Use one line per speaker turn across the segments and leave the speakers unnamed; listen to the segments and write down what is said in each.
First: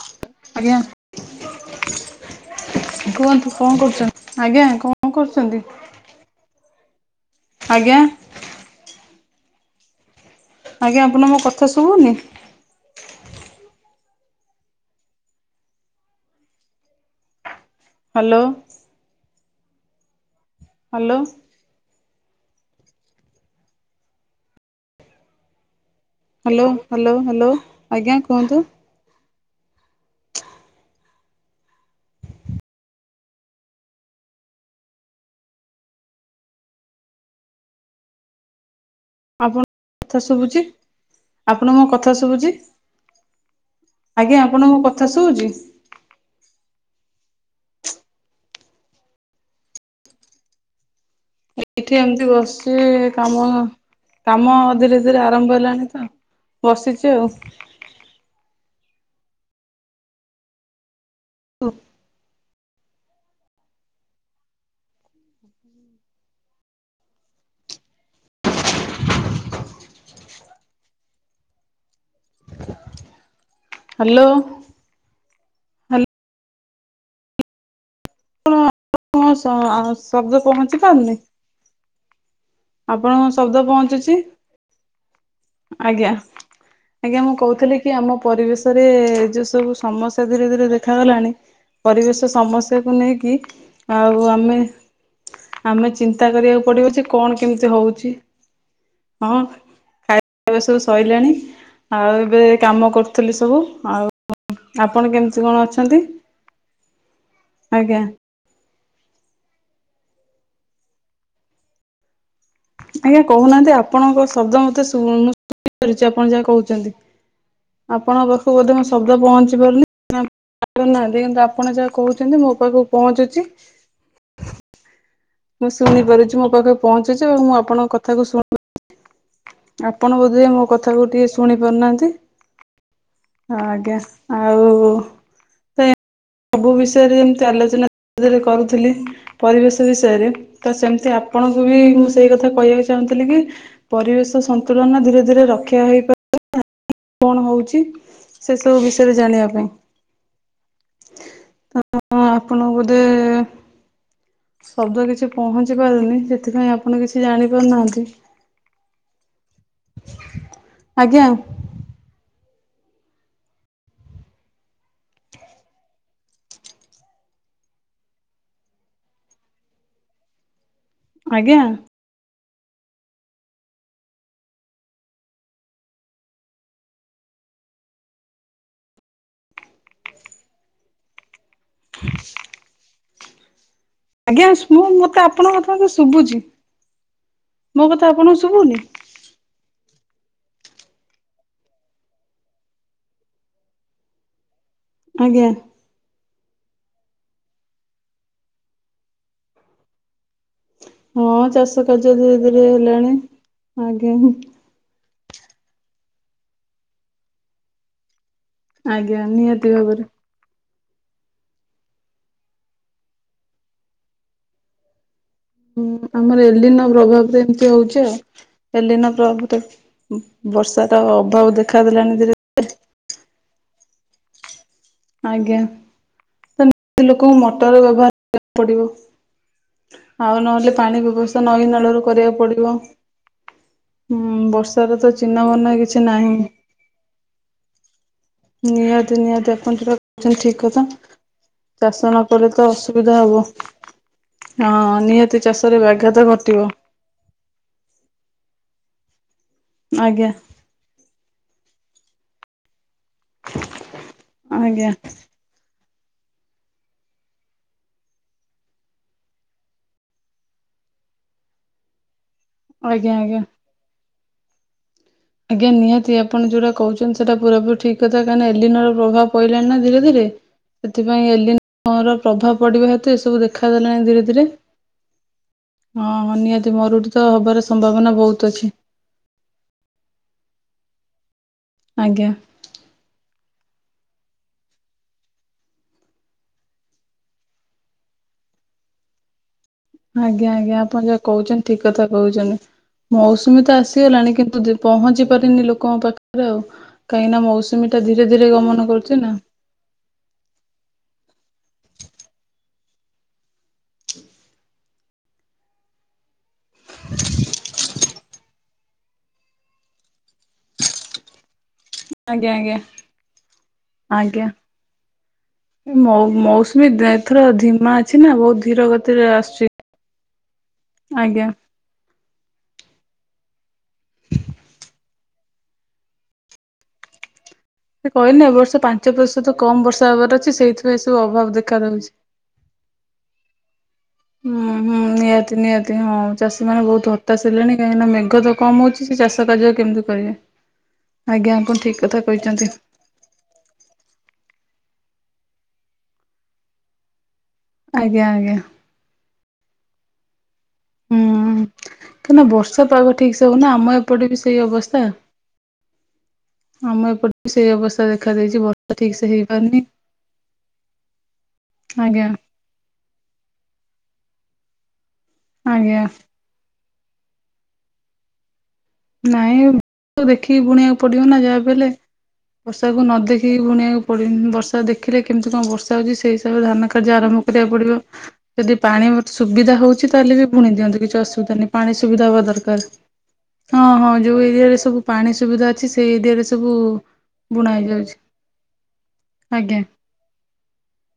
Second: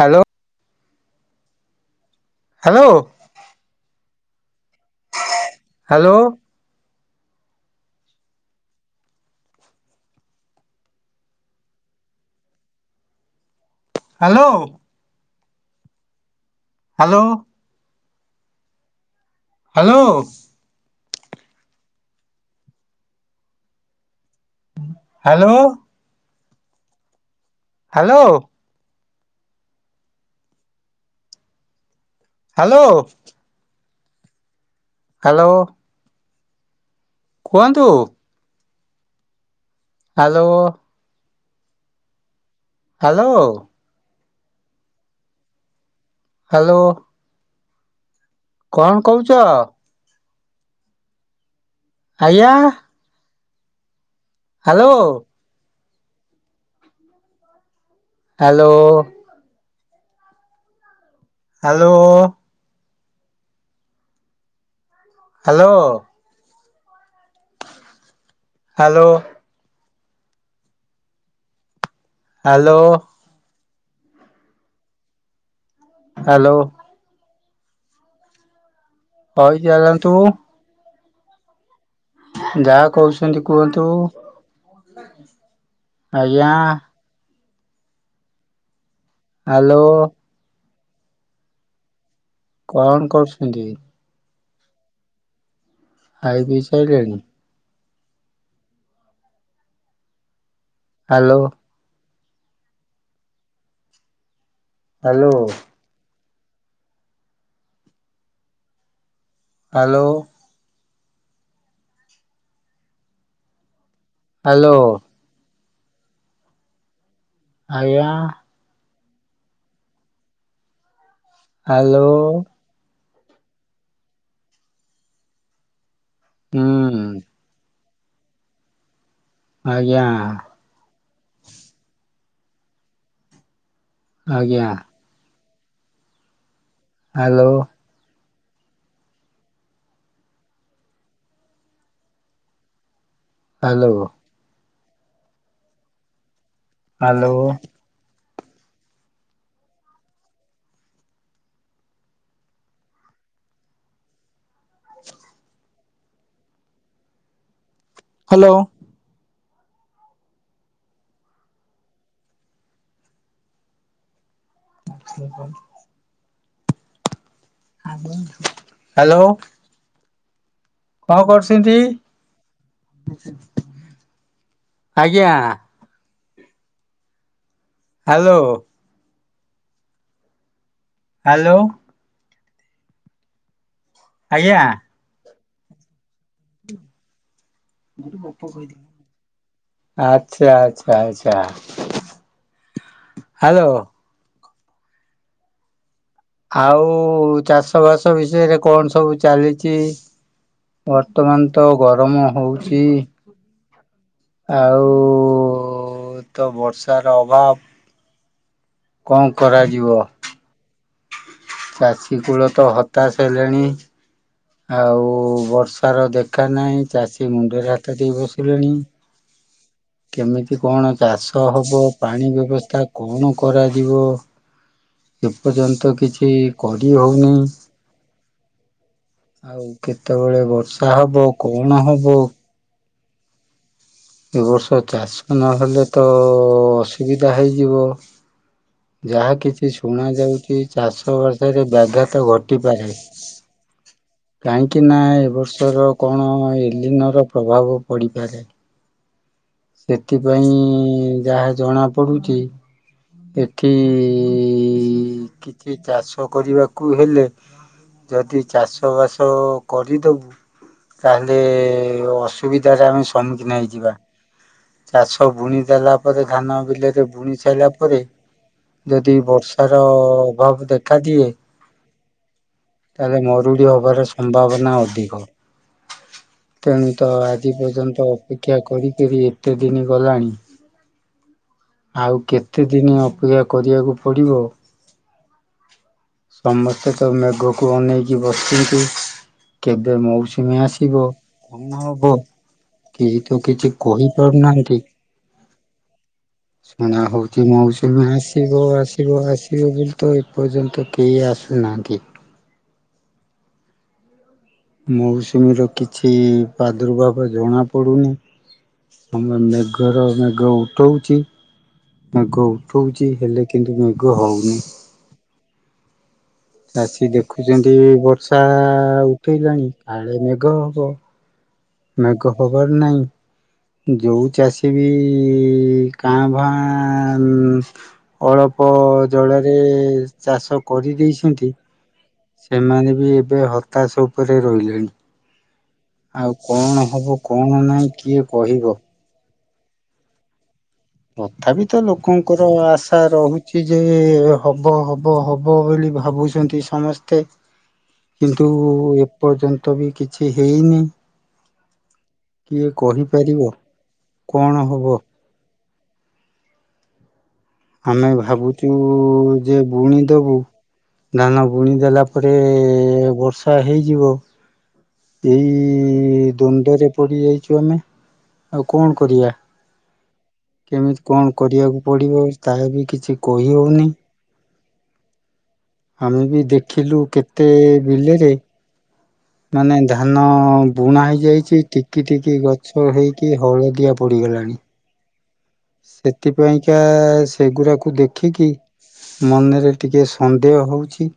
Hello
ଆଜ୍ଞା।
Hello
କୁହନ୍ତୁ କଣ କରୁଛନ୍ତି ଆଜ୍ଞା କଣ କରୁଛନ୍ତି?
ହ୍ୟାଲୋ
ଆଜ୍ଞା। ଆଜ୍ଞା ଆପଣ ମୋ କଥା ଶୁଭୁନି।
Hello. Hello.
Hello.
Hello.
Hello.
Hello.
Hello hello hello ଆଜ୍ଞା
ହ୍ୟାଲୋ
କୁହନ୍ତୁ।
ହ୍ୟାଲୋ। ହ୍ୟାଲୋ। କୁହନ୍ତୁ।
ଆପଣ କଥା
ହ୍ୟାଲୋ।
ଶୁଭୁଛି ଆପଣ ମୋ କଥା ଶୁଭୁଛି।
ହ୍ୟାଲୋ।
ଆଜ୍ଞା ଆପଣଙ୍କ କଥା ଶୁଛି
ହ୍ୟାଲୋ। କଣ କହୁଛ?
ଏଇଠି ଏମିତି
ଆଜ୍ଞା
ବସିଛି କାମ କାମ
ହ୍ୟାଲୋ
ଧୀରେ ଧୀରେ ଆରମ୍ଭ ହେଲାଣି। ବସିଛି ଆଉ।
Hello. Hello. Hello. Hello. Hello.
Hello.
Hello.
ଆଣ
ହଇ
କଣ
ଚାଲନ୍ତୁ
ଶବ୍ଦ ପହଞ୍ଚି ପାରୁନି?
ଯାହା
ଆପଣଙ୍କ
କହୁଛନ୍ତି
ଶବ୍ଦ
କୁହନ୍ତୁ।
ପହଞ୍ଚୁଛି
ଆଜ୍ଞା।
ଆଜ୍ଞା ମୁଁ କହୁଥିଲି କି ଆମ ପରିବେଶ ରେ ଯଉ ସବୁ
ହ୍ୟାଲୋ
ସମସ୍ୟା ଧୀରେ ଧୀରେ ଦେଖାଗଲାଣି ପରିବେଶ ସମସ୍ୟାକୁ
କଣ
ନେଇକି
କରୁଛନ୍ତି
ଆଉ ଆମେ ଆମେ ଚିନ୍ତା
ଖାଇ ପିଇ
କରିବାକୁ ପଡିବ ଯେ
ସାଇଲେଣି
କଣ କେମିତି ହଉଛି। ହଁ ଖାଇ ଏବେ ସବୁ ସରିଲଣି
ହ୍ୟାଲୋ
ଆଉ ଏବେ କାମ କରୁଥିଲି ସବୁ ଆଉ ଆପଣ କେମିତି
ହ୍ୟାଲୋ
କଣ ଅଛନ୍ତି? ଆଜ୍ଞା।
ହ୍ୟାଲୋ।
ଆଜ୍ଞା କହୁନାହାନ୍ତି ଆପଣଙ୍କ ଶବ୍ଦ
ହ୍ୟାଲୋ
ମତୋରୁଛି ଆପଣ ଯାହା କହୁଛନ୍ତି। [inaudible]
ଆଜ୍ଞା
ଆପଣଙ୍କ ପାଖକୁ ବୋଧେ ମୋ ଶବ୍ଦ ପହଞ୍ଚିନି?
ହ୍ୟାଲୋ
କିନ୍ତୁ ଆ ମୁଁ ଶୁଣି ପାରୁଛି ମୋ ପାଖରେ
ହୁଁ
ପହଞ୍ଚିଛି ଆଉ ମୁଁ ଆପଣଙ୍କ କଥାକୁ ଶୁଣ
ଆଜ୍ଞା
ଆପଣ ବୋଧେ ମୋ କଥା କୁ ଟିକେ ଶୁଣି ପାରୁନାହାନ୍ତି? ଆଜ୍ଞା
ଆଜ୍ଞା
ଆଉ ତ ସବୁ ବିଷୟରେ ଏମିତି
ହ୍ୟାଲୋ
ଆଲୋଚନା ରେ କରୁଥିଲି ପରିବେଶ ବିଷୟରେ ତ ସେମିତି ଆପଣଙ୍କୁ ବି ମୁଁ ସେଇ କଥା କହିବାକୁ ଚାହୁଁଥିଲି
ହ୍ୟାଲୋ
ପରିବେଶ ସନ୍ତୁଳନ ଧୀରେ ଧୀରେ ରକ୍ଷା ହେଇପା
ହ୍ୟାଲୋ
କଣ ହଉଛି ସେ ସବୁ ବିଷୟରେ ଜାଣିବା ପାଇଁ? ହଁ ଆପଣଙ୍କୁ ବୋଧେ ଶବ୍ଦ କିଛି ପହଞ୍ଚି ପାରୁନି ସେଥିପାଇଁ ଆପଣ କିଛି ଜାଣି ପାରୁନାହାନ୍ତି।
ହାଲୋ।
ଆଜ୍ଞା।
[inaudible] ହାଲୋ। ହାଲୋ। କଣ
ଆଜ୍ଞା
କରୁଛନ୍ତି? ଆଜ୍ଞା। ହ୍ୟାଲୋ। ହାଲୋ।
[inaudible] ଆଜ୍ଞା ମୁଁ ମତେ ଆପଣଙ୍କ କଥା ଶୁଭୁଛି ମୋ କଥା ଆପଣଙ୍କୁ ଶୁଭୁନି?
ଆଚ୍ଛା ଆଚ୍ଛା ଆଚ୍ଛା ହାଲୋ।
ଆଜ୍ଞା।
ଆଉ ଚାଷବାସ ବିଷୟରେ କଣ ସବୁ ଚାଲିଛି?
ହଁ
ବର୍ତ୍ତମାନ ତ
ଚାଷ କାର୍ଯ୍ୟ
ଗରମ
ଧୀରେ ଧୀରେ
ହଉଛି
ହେଲାଣି ଆଜ୍ଞା।
ବହୁତ ବର୍ଷାର ଅଭାବ। କଣ
ଆଜ୍ଞା ନିହାତି
କରାଯିବ
ଭାବରେ।
ଚାଷୀ କୂଳ ତ ହତାଶ ହେଲେଣି ଆଉ
ହୁଁ
ବର୍ଷାର
ଆମର
ଦେଖା
ଏଲିନ
ନାହିଁ ଚାଷୀ
ପ୍ରଭାବରେ ଏମିତି
ମୁଣ୍ଡରେ ହାତ
ହଉଛି ଆଉ।
ଦେଇ ବସିଲେଣି।
ଏଲିନ ପ୍ରଭାବରେ
କେମିତି କଣ
ବର୍ଷାର ଅଭାବ
ଚାଷ ହବ
ଦେଖାଦେଲାଣି ଧୀରେ
ପାଣି ବ୍ୟବସ୍ଥା କଣ କରାଯିବ?
ଆଜ୍ଞା
ଏପର୍ଯ୍ୟନ୍ତ କିଛି
ତ
କରି ହଉନି।
ଲୋକଙ୍କୁ ମଟର ବ୍ୟବହାର କରିବାକୁ ପଡିବ।
ଆଉ
ଆଉ
କେତେବେଳେ
ନହେଲେ
ବର୍ଷା
ପାଣି
ହବ
ବ୍ୟବସ୍ଥା ନଈ
କଣ
ନାଳରୁ
ହବ।
କରିବାକୁ ପଡିବ। ହୁଁ
ଏଇ ବର୍ଷ
ବର୍ଷାର ତ
ଚାଷ
ଚିହ୍ନବର୍ଣ୍ଣ
ନହେଲେ
କିଛି
ତ
ନାହିଁ।
ଅସୁବିଧା ହେଇଯିବ।
ନିହାତି
ଯାହା
ନିହାତି
କିଛି
ଆପଣ ଯୋଉଟା
ଶୁଣା
କହୁଛନ୍ତି
ଯାଉଛି
ଠିକ କଥା
ଚାଷ ବାସରେ
ଚାଷ
ବ୍ୟାଘାତ
ନ କଲେ ତ
ଘଟିପାରେ
ଅସୁବିଧା ହବ।
କାହିଁକି ନା
ହଁ
ଏବ
ନିହାତି ଚାଷରେ
ବର୍ଷର
ବ୍ୟାଘାତ
କଣ
ଘଟିବ।
ଏଲିନର ପ୍ରଭାବ ପଡିପାରେ।
ଆଜ୍ଞା
ସେଥିପାଇଁ ଯାହା ଜଣା ପଡୁଛି ଏଠି
ଆଜ୍ଞା
କିଛି ଚାଷ କରିବାକୁ ହେଲେ ଯଦି ଚାଷବାସ କରିଦେବୁ ତାହେଲେ ଅସୁବିଧାରେ ଆମେ
ଆଜ୍ଞା ଆଜ୍ଞା।
ସମ୍ମୁଖୀନ ହେଇଯିବା। ଚାଷ ବୁଣି
ଆଜ୍ଞା
ଦେଲା
ନିହାତି
ପରେ
ଆପଣ
ଧାନ
ଯୋଉଟା
ବିଲରେ
କହୁଛନ୍ତି
ବୁଣି
ସେଇଟା
ସାରିଲା
ପୁରାପୁରି
ପରେ
ଠିକ୍। [unintelligible] ଏଲିନ ର
ଯଦି
ପ୍ରଭାବ ପଡିଲାଣି
ବର୍ଷାର
ନା ଧୀରେ ଧୀରେ
ଅଭାବ
ସେଥିପାଇଁ
ଦେଖାଦିଏ
ଏଲିନ ର ପ୍ରଭାବ ପଡିବ ହେତୁ
ତାହେଲେ
ଏସବୁ
ମରୁଡ଼ି
ଦେଖାଦେଲାଣି
ହେବାର
ଧୀରେ ଧୀରେ।
ସମ୍ଭାବନା ଅଧିକ।
ହଁ ହଁ ନିହାତି
ତେଣୁ
ମରୁଡି
ତ ଆଜି
ହବାର
ପର୍ଯ୍ୟନ୍ତ
ସମ୍ଭାବନା ବହୁତ
ଅପେକ୍ଷା
ଅଛି
କରି କରି ଏତେ ଦିନ ଗଲାଣି ଆଉ
ଆଜ୍ଞା।
କେତେ ଦିନ ଅପେକ୍ଷା କରିବାକୁ ପଡ଼ିବ? ସମସ୍ତେ ତ ମେଘକୁ ଅନେଇକି ବସିଛନ୍ତି। କେବେ
ଆଜ୍ଞା
ମୌସୁମୀ
ଆଜ୍ଞା ଆପଣ
ଆସିବ
ଯାହା କହୁଛନ୍ତି
କଣ
ଠିକ
ହବ?
କଥା କହୁଛନ୍ତି।
କେହି ତ
ମୌସୁମୀ
କିଛି କହି
ଆସିଗଲାଣି କିନ୍ତୁ
ପାରୁନାହାନ୍ତି
ପହଞ୍ଚି ପାରିନି ଲୋକଙ୍କ ପାଖରେ ଆଉ।
ଶୁଣା ହଉ
କାହିଁକି ନା
କି
ଟା
ମୌସୁମୀ
ଧୀରେ ଧୀରେ
ଆସିବ
ଗମନ କରୁଛି
ଆସିବ
ନା।
ଆସିବ ବୋଲି ତ ଏପର୍ଯ୍ୟନ୍ତ କେହି ଆସୁନାହାନ୍ତି।
[inaudible] [inaudible]
ମୌସୁମୀର କିଛି ପ୍ରାଦୁର୍ଭାବ ଜଣା ପଡୁନି। ତମେ ମେଘ ର ମେଘ ଉଠଉଛି ମେଘ
ଆଜ୍ଞା ଆଜ୍ଞା।
ଉଠଉଛି ହେଲେ କିନ୍ତୁ ମେଘ
ଆଜ୍ଞା
ହଉନି।
ମଉ ମୌସୁମୀ
ଚାଷି
ଏଥର
ଦେଖୁଛନ୍ତି
ଧିମା ଅଛି ନା
ବର୍ଷା
ବହୁତ ଧୀର
ଆଉ
ଗତିରେ
ଉଠେଇଲାଣି
ଆସୁଛି।
କାଳେ ମେଘ ହେବ।
ଆଜ୍ଞା।
ମେଘ ଖବର ନାହିଁ। ଯୋଉ ଚାଷୀ ବି କାଁ ଭାଁ
ସେ କହିଲେ ଏ ବର୍ଷ
ଅଳ୍ପ
ପାଞ୍ଚ ପ୍ରତିଶତ
ଜଳରେ
କମ ବର୍ଷା ହେବାର ଅଛି
ଚାଷ
ସେଇଥିପାଇଁ
କରି
ସବୁ ଅଭାବ
ଦେଇଛନ୍ତି।
ଦେଖା ଦଉଛି।
ସେମାନେ ବି ଏବେ ହତାଶ ଉପରେ
ହୁଁ
ରହିଲେଣି।
ହୁଁ ନିହାତି ନିହାତି ହଁ
ଆଉ କଣ
ଚାଷୀମାନେ
ହବ
ବହୁତ ହତାଶ
କଣ
ହେଲଣି
ନାହିଁ
କାହିଁକିନା
କିଏ
ମେଘ ତ
କହିବ
କମ ହେଉଛି ସେ ଚାଷୀ ଚାଷ କାର୍ଯ୍ୟ କେମିତି କରିବେ? ଆଜ୍ଞା
ତଥାପି
ଆପଣ
ତ
ଠିକ କଥା
ଲୋକଙ୍କର
କହିଛନ୍ତି।
ଆଶା ରହୁଛି ଯେ ହବ ହବ ହବ ହବ ବୋଲି ଭାବୁଛନ୍ତି ସମସ୍ତେ।
ଆଜ୍ଞା
କିନ୍ତୁ
ଆଜ୍ଞା
ଏପର୍ଯ୍ୟନ୍ତ ବି କିଛି ହେଇନି।
କାହିଁକ ନା
କିଏ
ବର୍ଷା ପାଗ ଠିକ ସେ
କହିପାରିବ
ହଉନା ଆମ ଏପଟେ ବି ସେଇ
କଣ ହବ
ଅବସ୍ଥା। ଆମ ଏପଟେ ବି ସେଇ ଅବସ୍ଥା
ଆମେ
ଦେଖା ଦେଇଛି
ଭାବୁଛୁ
ବର୍ଷା ଠିକ ସେ
ଯେ
ହେଇପାରୁନି
ବୁଣି ଦବୁ ଧାନ ବୁଣି ଦେଲା
ଆଜ୍ଞା
ପରେ ବର୍ଷା ହେଇଯିବ। ଏଇ
ଆଜ୍ଞା।
ଦ୍ୱନ୍ଦରେ ପଡି ଯାଇଛୁ ଆମେ, ଆଉ କଣ କରିବା?
ବର୍ଷା ଦେଖିକି ବୁଣିବାକୁ
କେମିତି
ପଡିବ
କଣ
ନା ଯାହା ବି
କରିବାକୁ
ହେଲେ,
ପଡିବ ତାହା ବି
ବର୍ଷାକୁ
କିଛି
ନ
କହି
ଦେଖିକି
ହଉନି
ବୁଣିବାକୁ ପଡିବନି ବର୍ଷା ଦେଖିଲେ କେମିତି କଣ ବର୍ଷା ହଉଛି
ଆମେ
ସେଇ
ବି
ହିସାବରେ ଧାନ
ଦେଖିଲୁ
କାର୍ଯ୍ୟ ଆରମ୍ଭ
କେତେ
କରିବାକୁ ପଡିବ
ବିଲରେ
ଯଦି ପାଣି
ମାନେ
ସୁବିଧା ହଉଛି
ଧାନ
ତାହେଲେ ବି ବୁଣି
ବୁଣା
ଦିଅନ୍ତୁ କିଛି ଅସୁବିଧା
ହେଇଯାଇଛି
ନାହିଁ ପାଣି
ଟିକି
ସୁବିଧା
ଟିକି
ହବା
ଗଛ
ଦରକାର।
ହେଇକି
ହଁ
ହଳଦିଆ
ହଁ ଯୋଉ
ପଡିଗଲାଣି
ଏରିଆରେ ସବୁ ପାଣି ସୁବିଧା ଅଛି ସେଇ ଏରିଆରେ ସବୁ
ସେଥିପାଇଁକା
ବୁଣା
ସେଗୁଡାକୁ
ହେଇଯାଉଛି
ଦେଖିକି ମନରେ
ଆଜ୍ଞା
ଟିକେ ସନ୍ଦେହ ହଉଛି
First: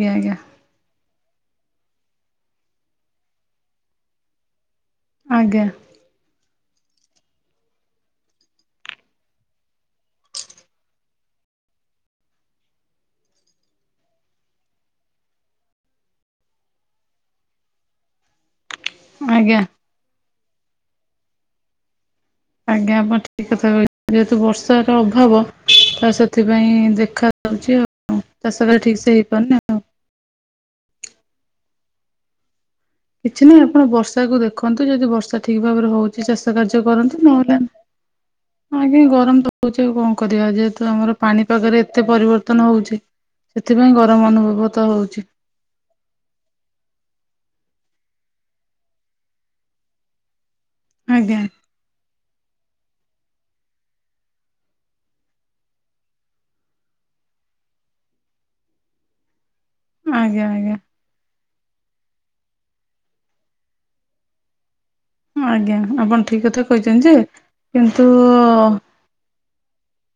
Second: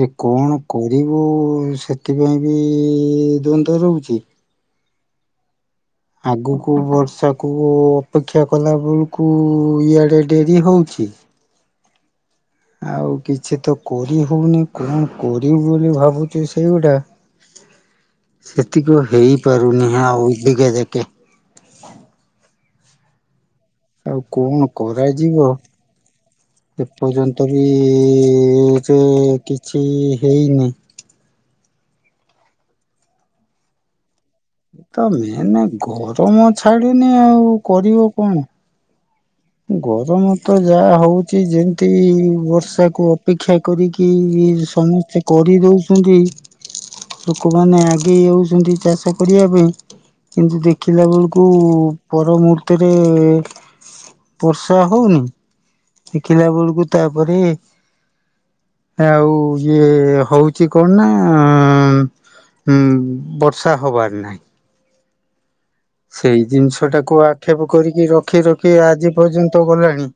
ଯେ
ଆଜ୍ଞା
କଣ କ [unintelligible] ସେଥିପାଇଁ ବି ଦ୍ୱନ୍ଦ୍ୱ ରହୁଛି।
ଆଜ୍ଞା!
ଆଗକୁ ବର୍ଷାକୁ ଅପେକ୍ଷା କଲା ବେଳକୁ ଇଆଡେ ଡେରି ହଉଛି। [unintelligible] ଆଉ କିଛି ତ କରି ହଉନି କଣ କରିବୁ ବୋଲି ଭାବୁଛୁ ସେଇଗୁଟା
[inaudible]
ସେତିକ
ଆଜ୍ଞା
ହେଇପାରୁନି ଆଉ। [unintelligible]
ଆଜ୍ଞା ଏପଟେ ଠିକ୍ କଥା
ଆଉ
ଯେହେତୁ
କଣ
ବର୍ଷାର
କରାଯିବ
ଅଭାବ ତ ସେଥିପାଇଁ
ଏପର୍ଯ୍ୟନ୍ତ ବି
ଦେଖାଯାଉଛି ଆଉ ଚାଷଟା ଠିକ ସେ
[unintelligible]
ହେଇପାରୁନି ଆଉ।
କିଛି ହେଇନି।
କିଛି ନାହିଁ ଆପଣ ବର୍ଷା ବର୍ଷାକୁ ଦେଖନ୍ତୁ,
ତ
ଯଦି ବର୍ଷା
ମେନେ
ଠିକ ଭାବରେ ହଉଛି
ଗରମ
ଚାଷ କାର୍ଯ୍ୟ
ଛାଡୁନି
କରନ୍ତୁ ନହେଲେ
ଆଉ କରିବ କଣ?
ଆଜ୍ଞା ଗ
ଗରମ ତ ଯାହା ହଉଛି
ପାଣିପାଗରେ
ଯେମତି
ଏତେ ପରିବର୍ତ୍ତନ ହଉଛି।
ବର୍ଷାକୁୁ ଅପେକ୍ଷା
ସେଥିପାଇଁ
କରିକି
ଗରମ
ଇଏ
ଅନୁଭବ ତ ହଉଛି
ସମସ୍ତେ କରିଦଉଛନ୍ତି। ଏମାନେ ଆଗେଇ ଯାଉଛନ୍ତି ଚାଷ କରିବା ପାଇଁ କିନ୍ତୁ ଦେଖ ଦେଖିଲା
ଆଜ୍ଞା
ବେଳକୁ ପରମୂହୁର୍ତ୍ତରେ ବର୍ଷା ହଉନି, ଦେଖିଲା ବେଳକୁ ତାପରେ ଆଉ ଇଏ
ଆଜ୍ଞା
ହଉଛି
ଆଜ୍ଞା।
କଣ ନା? ଆଁ ଉଁ ବର୍ଷା ହବାର ନାହିଁ।
ଆଜ୍ଞା। ଆପଣ
ସେଇ
ଠିକ କଥା
ଜିନିଷ ଟାକୁ
କହିଛନ୍ତି ଯେ
ଆକ୍ଷେପ କରିକି
-କିନ୍ତୁ
ରଖି ରଖି ଆଜି ପର୍ଯ୍ୟନ୍ତ ଗଲାଣି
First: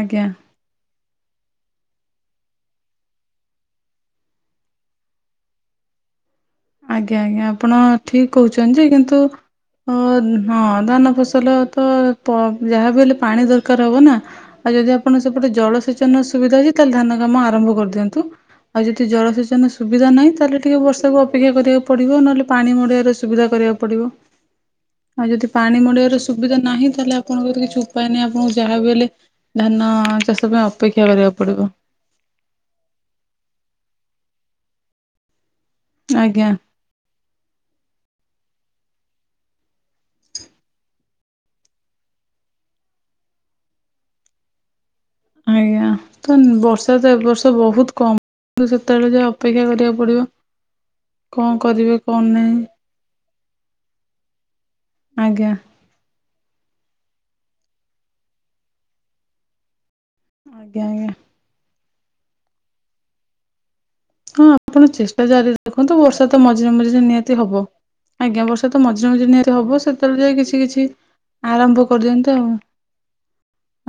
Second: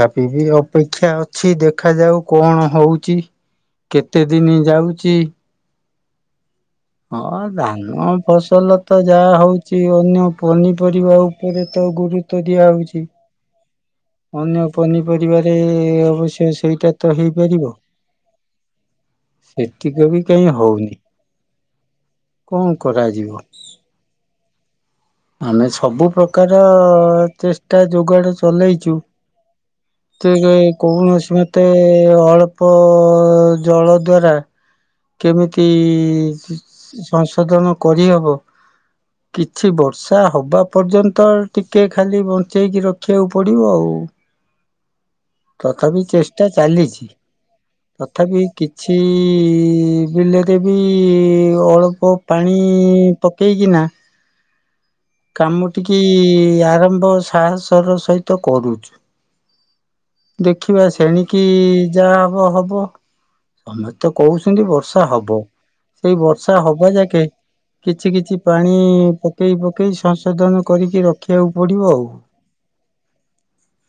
ଆଜ୍ଞା
ବି ଅପେ ଦେଖାଅଛି ଦେଖାଯାଉ, କଣ ହଉଛି, କେତେଦିନ ଯାଉଛି?
ଆଜ୍ଞା
ହଁ
ଆଜ୍ଞା ଆପଣ
ଧାନ
ଠିକ
ଫସଲ
କହୁଛନ୍ତି ଯେ
ତ
କିନ୍ତୁ
ଯାହା ହଉଛି
ଅ
ଅନ୍ୟ
ହଁ ଧାନ
ପନିପରିବା
ଫସଲ
ଉପରେ ତ ଗୁରୁତ୍ୱ
ଯାହା
ଦିଆହଉଛି
ବି ହେଲେ ପାଣି ଦରକାର ହବ ନା
ଅନ୍ୟ
ଆଉ ଯଦି ଆପଣ ସେପଟେ
ପନିପରିବାରେ
ଜଳସେଚନ
ଅବଶ୍ୟ
ସୁବିଧା
ସେଇଟା
ତାହେଲେ
ତ
ଧାନ କାମ
ହେଇପାରିବ
ଆରମ୍ଭ କରିଦିଅନ୍ତୁ ଆଉ ଯଦି ଜଳସେଚନ
ସେତିକ
ସୁବିଧା
ବି
ନାହିଁ
କାହିଁ
ତାହାଲେ ଟିକେ
ହଉନି
ବର୍ଷାକୁ ଅପେକ୍ଷା ଅପେକ୍ଷା କରିବାକୁ ପଡିବ ନହେଲେ ପାଣି
କଣ
ମଡେଇବାର
କରାଯିବ
ସୁବିଧା କରିବାକୁ ପଡିବ
ଆମେ ସବୁ ପ୍ରକାର
ନାହିଁ ତାହେଲେ ଆପଣଙ୍କର ତ କିଛି
ଚେଷ୍ଟା
ଉପାୟ ନାହିଁ
ଯୋଗାଡ
ଆପଣଙ୍କୁ ଯାହାବି
ଚଲେଇଛୁ।
ହେଲେ ଧାନ ଚାଷ ପାଇଁ ଅପେକ୍ଷା କରିବାକୁ
ଯେକୌଣସି
ପଡ଼ିବ
ମତେ ଅଳ୍ପ ଜଳ। ଦ୍ଵାରା କେମିତି
ଆଜ୍ଞା।
ସଂଶୋଧନ କରିହେବ।
[inaudible]
କିଛି ବର୍ଷା ହବା ପର୍ଯ୍ୟନ୍ତ ଟିକେ ଖାଲି ବଞ୍ଚେଇକି ରଖିବାକୁ ପଡ଼ିବ ଆଉ
ଆଜ୍ଞା
ତଥାପି
ତ
ଚେଷ୍ଟା
ବର୍ଷା ତ
ଚାଲିଛି।
ଏ ବର୍ଷ ବହୁତ କମ୍
ତଥାପି
କିନ୍ତୁ
କିଛି
ସେତେବେଳେ ଯାଏ ଅପେକ୍ଷା କରିବାକୁ ପଡ଼ିବ
ବିଲରେବି
କଣ କରିବେ
ଅଳ୍ପ
କଣ ନାହିଁ
ପାଣି। ପାଣି ପକେଇକିନା
ଆଜ୍ଞା।
କାମ ଟିକେ ଆରମ୍ଭ ସାହସର ସହିତ କରୁଛୁ।
ଆଜ୍ଞା
ଦେଖିବା
ଆଜ୍ଞା
ସେଣିକି ଯାହା ହବ ହବ ଆମେ ତ
ହଁ
କହୁଛନ୍ତି
ଆପଣ
ବର୍ଷା
ଚେଷ୍ଟା
ହବ
ଜାରି ରଖନ୍ତୁ
ସେଇ
ତ
ବର୍ଷା
ମଝିରେ ମଝିରେ
ହବଯାକେ
ନିହାତି ହବ।
କିଛି କିଛି
ଆଜ୍ଞା ବର୍ଷା
ପାଣି
ତ ମଝିରେ ମଝିରେ ନିହାତି
ପକେଇ
ହବ
ପକେଇ
ସେତେବେଳେ ଯାଏ କିଛି
ସଂଶୋଧନ
କିଛି
କରିକି ରଖିବାକୁ
ଆରମ୍ଭ
ପଡ଼ିବ ଆଉ
କରିଦିଅନ୍ତୁ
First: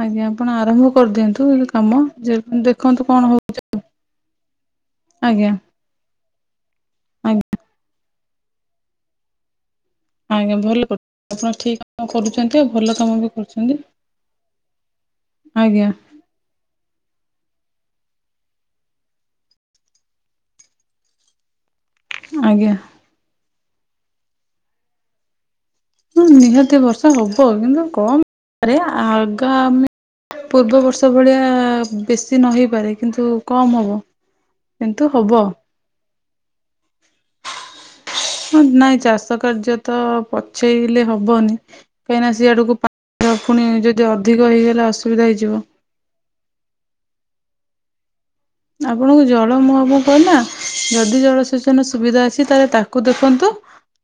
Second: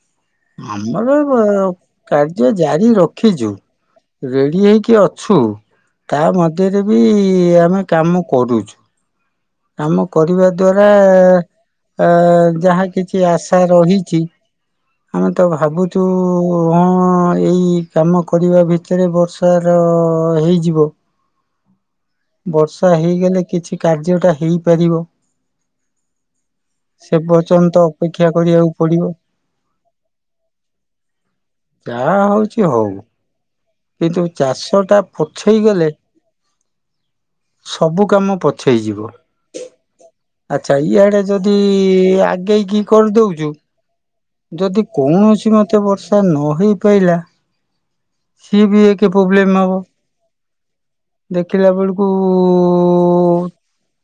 ଆଜ୍ଞା ଆପଣ ଆରମ୍ଭ
ଆମର
କରିଦିଅନ୍ତୁ ଏ କାମ ଯେ
କାର୍ଯ୍ୟ ଜାରି
ଦେଖନ୍ତୁ କଣ
ରଖିଛୁ
ହଉଛି
ରେଡି ହେଇକି ଅଛୁ
ଆଜ୍ଞା
ତା ମଧ୍ୟରେ ବି
ଆଜ୍ଞା
ଆମେ କାମ କରୁଛୁ କାମ କରିବା
ଆଜ୍ଞା
ଦ୍ଵାରା
ଭଲ ଆପଣ ଠିକ
ଅ
କାମ
ଅ
କରୁଛନ୍ତି ଆଉ
ଯାହା
ଭଲ କାମ
କିଛି
ବି
ଆଶା
କରୁଛନ୍ତି
ରହିଛି। ଆମେ ତ
ଆଜ୍ଞା
ଭାବୁଛୁ ହଁ। ହଁ ଏଇ କାମ କରିବା ଭିତରେ ବର୍ଷାର ହେଇଯିବ।
ଆଜ୍ଞା।
ବର୍ଷା ହେଇଗଲେ କିଛି କାର୍ଯ୍ୟଟା ହେଇପାରିବ।
ହଁ ନିହାତି ବର୍ଷା
ସେ
ହବ
ପର୍ଯ୍ୟନ୍ତ
କିନ୍ତୁ କମ
ଅପେକ୍ଷା କରିବାକୁ
ମାତ୍ରାରେ
ପଡିବ
ଆଗାମୀ ପୂର୍ବବର୍ଷ ଭଳିଆ
ଯାହା
ବେଶୀ
ହଉଛି ହଉ
ନହେଇପାରେ କିନ୍ତୁ କମ ହବ
କିନ୍ତୁ ଚାଷ ଟା
କିନ୍ତୁ ହବ
ପଛେଇ ଗଲେ ସବୁ କାମ
[inaudible] ନାଇଁ
ପଛେଇଯିବ
ଚାଷ କାର୍ଯ୍ୟ ତ
ଆଚ୍ଛା
ପଛେଇଲେ
ଇଆଡେ ଯଦି
ହବନି କାହିଁକିନା ସେ ଆଡକୁ
ଆଗେଇକି
ପାଣି
କରିଦଉଛୁ
ପୁଣି ଯଦି ଅଧିକ ହେଇଗଲେ
ଯଦି
ଅସୁବିଧା ହେଇଯିବ।
କୌଣସି ମତେ ବର୍ଷା ନ ହେଇପାରିଲା।
ଆପଣଙ୍କୁ
ପ୍ରୋବ୍ଲେମ
ଜଳ
ହବ
ମୁହଁବଣ କହିଲା [inaudible] ଜଦି
ଦେଖିଲା
ଜଳସେଚନ
ବେଳକୁ
ସୁବିଧା ଅଛି ତାହେଲେ ତାକୁ ଦେଖନ୍ତୁ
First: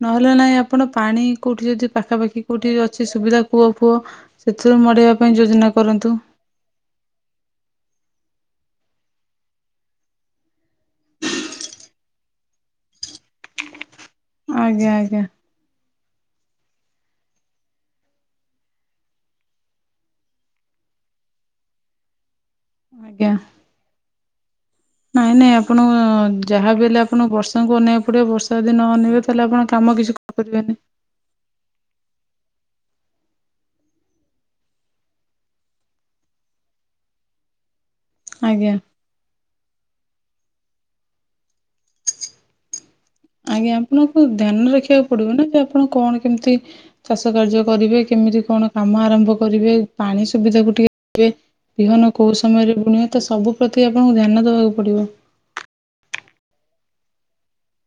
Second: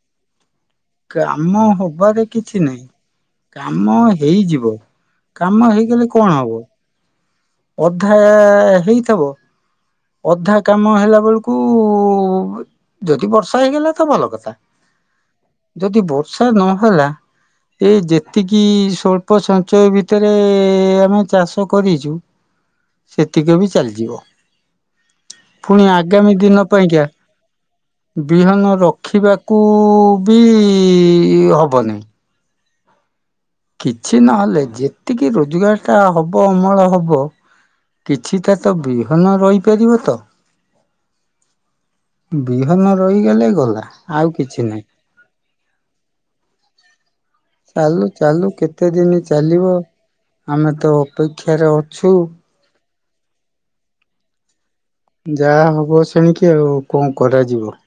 ନହେଲେନାଇଁ ଆପଣ ପାଣି
କାମ
କୋଉଠି ଯଦି
ହବାରେ
ପାଖାପାଖି
କିଛି
କୋଉଠି
ନାହିଁ
ଅଛି ସୁବିଧା
କାମ
କୂଅଫୁଅ
ହେଇଯିବ
ସେଥିରୁ ମଡେଇବା ପାଇଁ
କାମ
ଯୋଜନା
ହେଇଗଲେ
କରନ୍ତୁ
କଣ ହବ ଅଧା ହେଇଥବ। ଅଧା କାମ ହେଲା ବେଳକୁ ଯଦି ବର୍ଷା ହେଇଗଲା। ଭଲ କଥା
ଆଜ୍ଞା ଆଜ୍ଞା
ଯଦି ବର୍ଷା ନହେଲା [inaudible] ଏ ଯେତିକି ସ୍ଵଳ୍ପ ସଞ୍ଚୟ ଭିତରେ ଆମେ ଚାଷ କରିଛୁ।
ଆଜ୍ଞା।
ସେତିକ ବି ଚାଲିଯିବ।
ନାଇଁ ନାଇଁ ଆପଣ
ପୁଣି ଆଗାମୀ ଦିନ
ଯାହା ବି ହେଲେ
ପାଇଁକା
ଆପଣଙ୍କୁ ବର୍ଷାଙ୍କୁ ଅନେଇବାକୁ ପଡ଼ିବ ବର୍ଷା ଯଦି
ବୀହନ
ନ ଅନେଇବେ ତାହେଲେ ଆପଣ
ରଖିବାକୁ।
କାମ କିଛି
ବି
କରିପାରିବେନି
ହବନି। କିଛି ନହେଲେ ଯେତିକି ରୋଜଗାର ଟଟା ହବ ଅମଳ ହବ। କିଛିଟା
ଆଜ୍ଞା
ତ ବିହନ ରହିପାରିବ ତ। ବିହାର ମ।
ଆଜ୍ଞା ଆପଣଙ୍କୁ ଧ୍ୟାନରେ ରଖିବାକୁ ପଡିବ ନା ଯେ ଆପଣ କଣ କେମିତି। ଚାଷ କାର୍ଯ୍ୟ କରିବେ
ଚାଲୁ
କେମିତି
ଚାଲୁ
କଣ
କେତେ
କାମ
ଦିନ
ଆରମ୍ଭ
ଚାଲିବ
କରିବେ ପାଣି
ଆମେ
ସୁବିଧାକୁ
ତ
ଟିକେ
ଅପେକ୍ଷାରେ
ବିହନ।
ଅଛୁ।
କୋଉ ସମୟରେ ବୁଣିବ ତ ସବୁ ପ୍ରତି ଆପଣଙ୍କୁ ଧ୍ୟାନ ଦବାକୁ
ଯାହା ହବ ଶଣିକି ଆଉ କଣ କରାଯିବ।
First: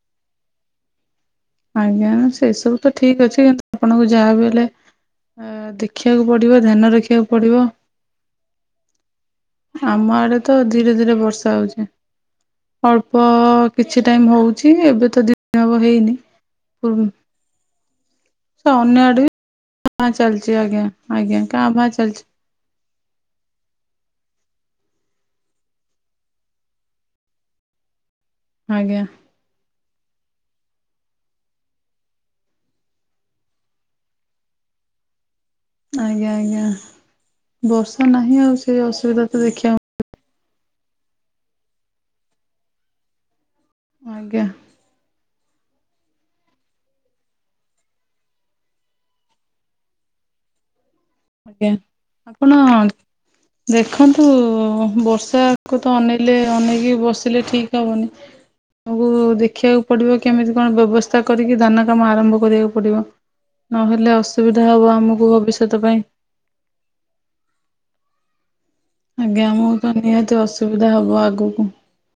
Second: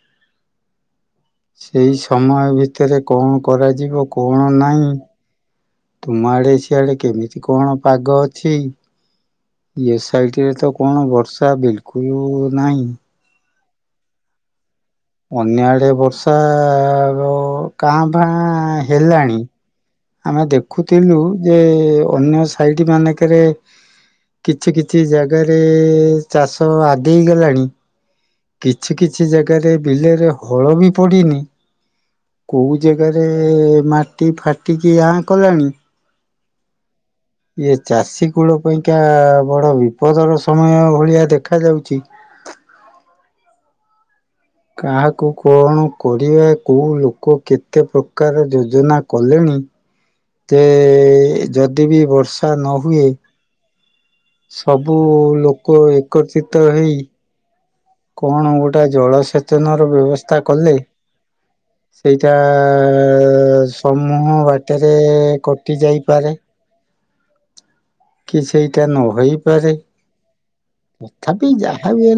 ସେଇ
ଆଜ୍ଞା
ସମୟ
ସେ ସବୁ ତ
ଭିତରେ
ଠିକ
କଣ
ଅଛି କିନ୍ତ
କରାଯିବ
ଆପଣଙ୍କୁ
କଣ
ଯାହାବ ହେଲେ
ନାହିଁ।
ଆ
ତୁମ
ଦେଖିବାକୁ
ଆଡେ
ପଡିବ ଧ୍ୟାନ
ସିଆଡେ
ରଖିବାକୁ
କେମିତି
ପଡିବ
କଣ ପାଗ ଅଛି? ଏ
ଆମ ଆଡେ
ସାଇଟରେ
ତ ଧୀରେ
କଣ
ଧୀରେ ବର୍ଷା ହଉଛି
ବିଲକୁଲ ନାହିଁ।
ଅଳ୍ପ କିଛି ଟାଇମ ହଉଛି ଏବେ ତ ଦିନ ହବ ହେଇନି ପୁ
ଓ କାଁ ଭାଁ ହେଲାଣି
କାଁ
ଆମେ
ଚାଲିଛି ଆଜ୍ଞା
ଦେଖୁଥିଲୁ
ଆଜ୍ଞା
ଯେ
କାଁ ଭାଁ ଚାଲିଛି
ଅନ୍ୟ ସାଇଡ ମାନେଙ୍କେରେ କିଛି କିଛି ଜାଗାରେ ଚାଷ ଆଗେଇ ଗଲାଣି କିଛି
ଆଜ୍ଞା।
କିଛି ଜାଗାରେ ବିଲରେ ହଳ ବି ପଡିନି କୋଉ ଜାଗାରେ ମାଟି ଫାଟିକି ଆଁ କଲାଣି।
ଆଜ୍ଞା ଆଜ୍ଞା।
ଇଏ
ବର୍ଷା
ଚାଷୀ
ନାହିଁ ଆଉ
କୂଳ
ସେ
ପାଇଁକା
ଅସୁବିଧା ତ
ବଡ
ଦେଖିବାକୁ
ବିପଦର ସ ସମୟ ଭଳିଆ ଦେଖା ଯାଉଛି
ଆଜ୍ଞା
କାହାକୁ କଣ କରିବା କୋଉଁ ଲୋକ କେତେ ପ୍ରକାର ଯୋଜନା କଲେଣି ହଁ ତେ
ଆଜ୍ଞା।
ଯଦି ବି
ଆପଣ
ବର୍ଷା ନ ହୁଏ
ଦେଖନ୍ତୁ
ସବୁ ଲୋକ
ବର୍ଷାକୁ ତ ଅନେଇଲେ
ଏକତ୍ରିତ
ଅନେଇକି
ହେଇ
ବସିଲେ ଠିକ ହବନି
କଣ ଗୋଟା
ଆମକୁ
ଜଳସେଚନ
ଦେଖିବାକୁ
ର
ପଡିବ
ବ୍ୟବସ୍ଥା
କେମିତି କଣ
କଲେ
ବ୍ୟବସ୍ଥା କରିକି ଦାନା କାମ
ସେଇଟା
ଆରମ୍ଭ କରିବାକୁ ପଡିବ ନହେ ହେଲେ
ସମୂହ
ଅସୁବିଧା ହେବ
ବାଟରେ
ଆମକୁ
କଟି
ଭବିଷ୍ୟତ ପାଇଁ।
ଯାଇପାରେ କି ସେଇଟା ନ ହେଇ
ଆଜ୍ଞା
ପାରେ
ଆମକୁ ତ ନିହାତି ଅସୁବିଧା ହବ
ତଥାପି
ଆଗକୁ।
ଯାହା ବି ହେ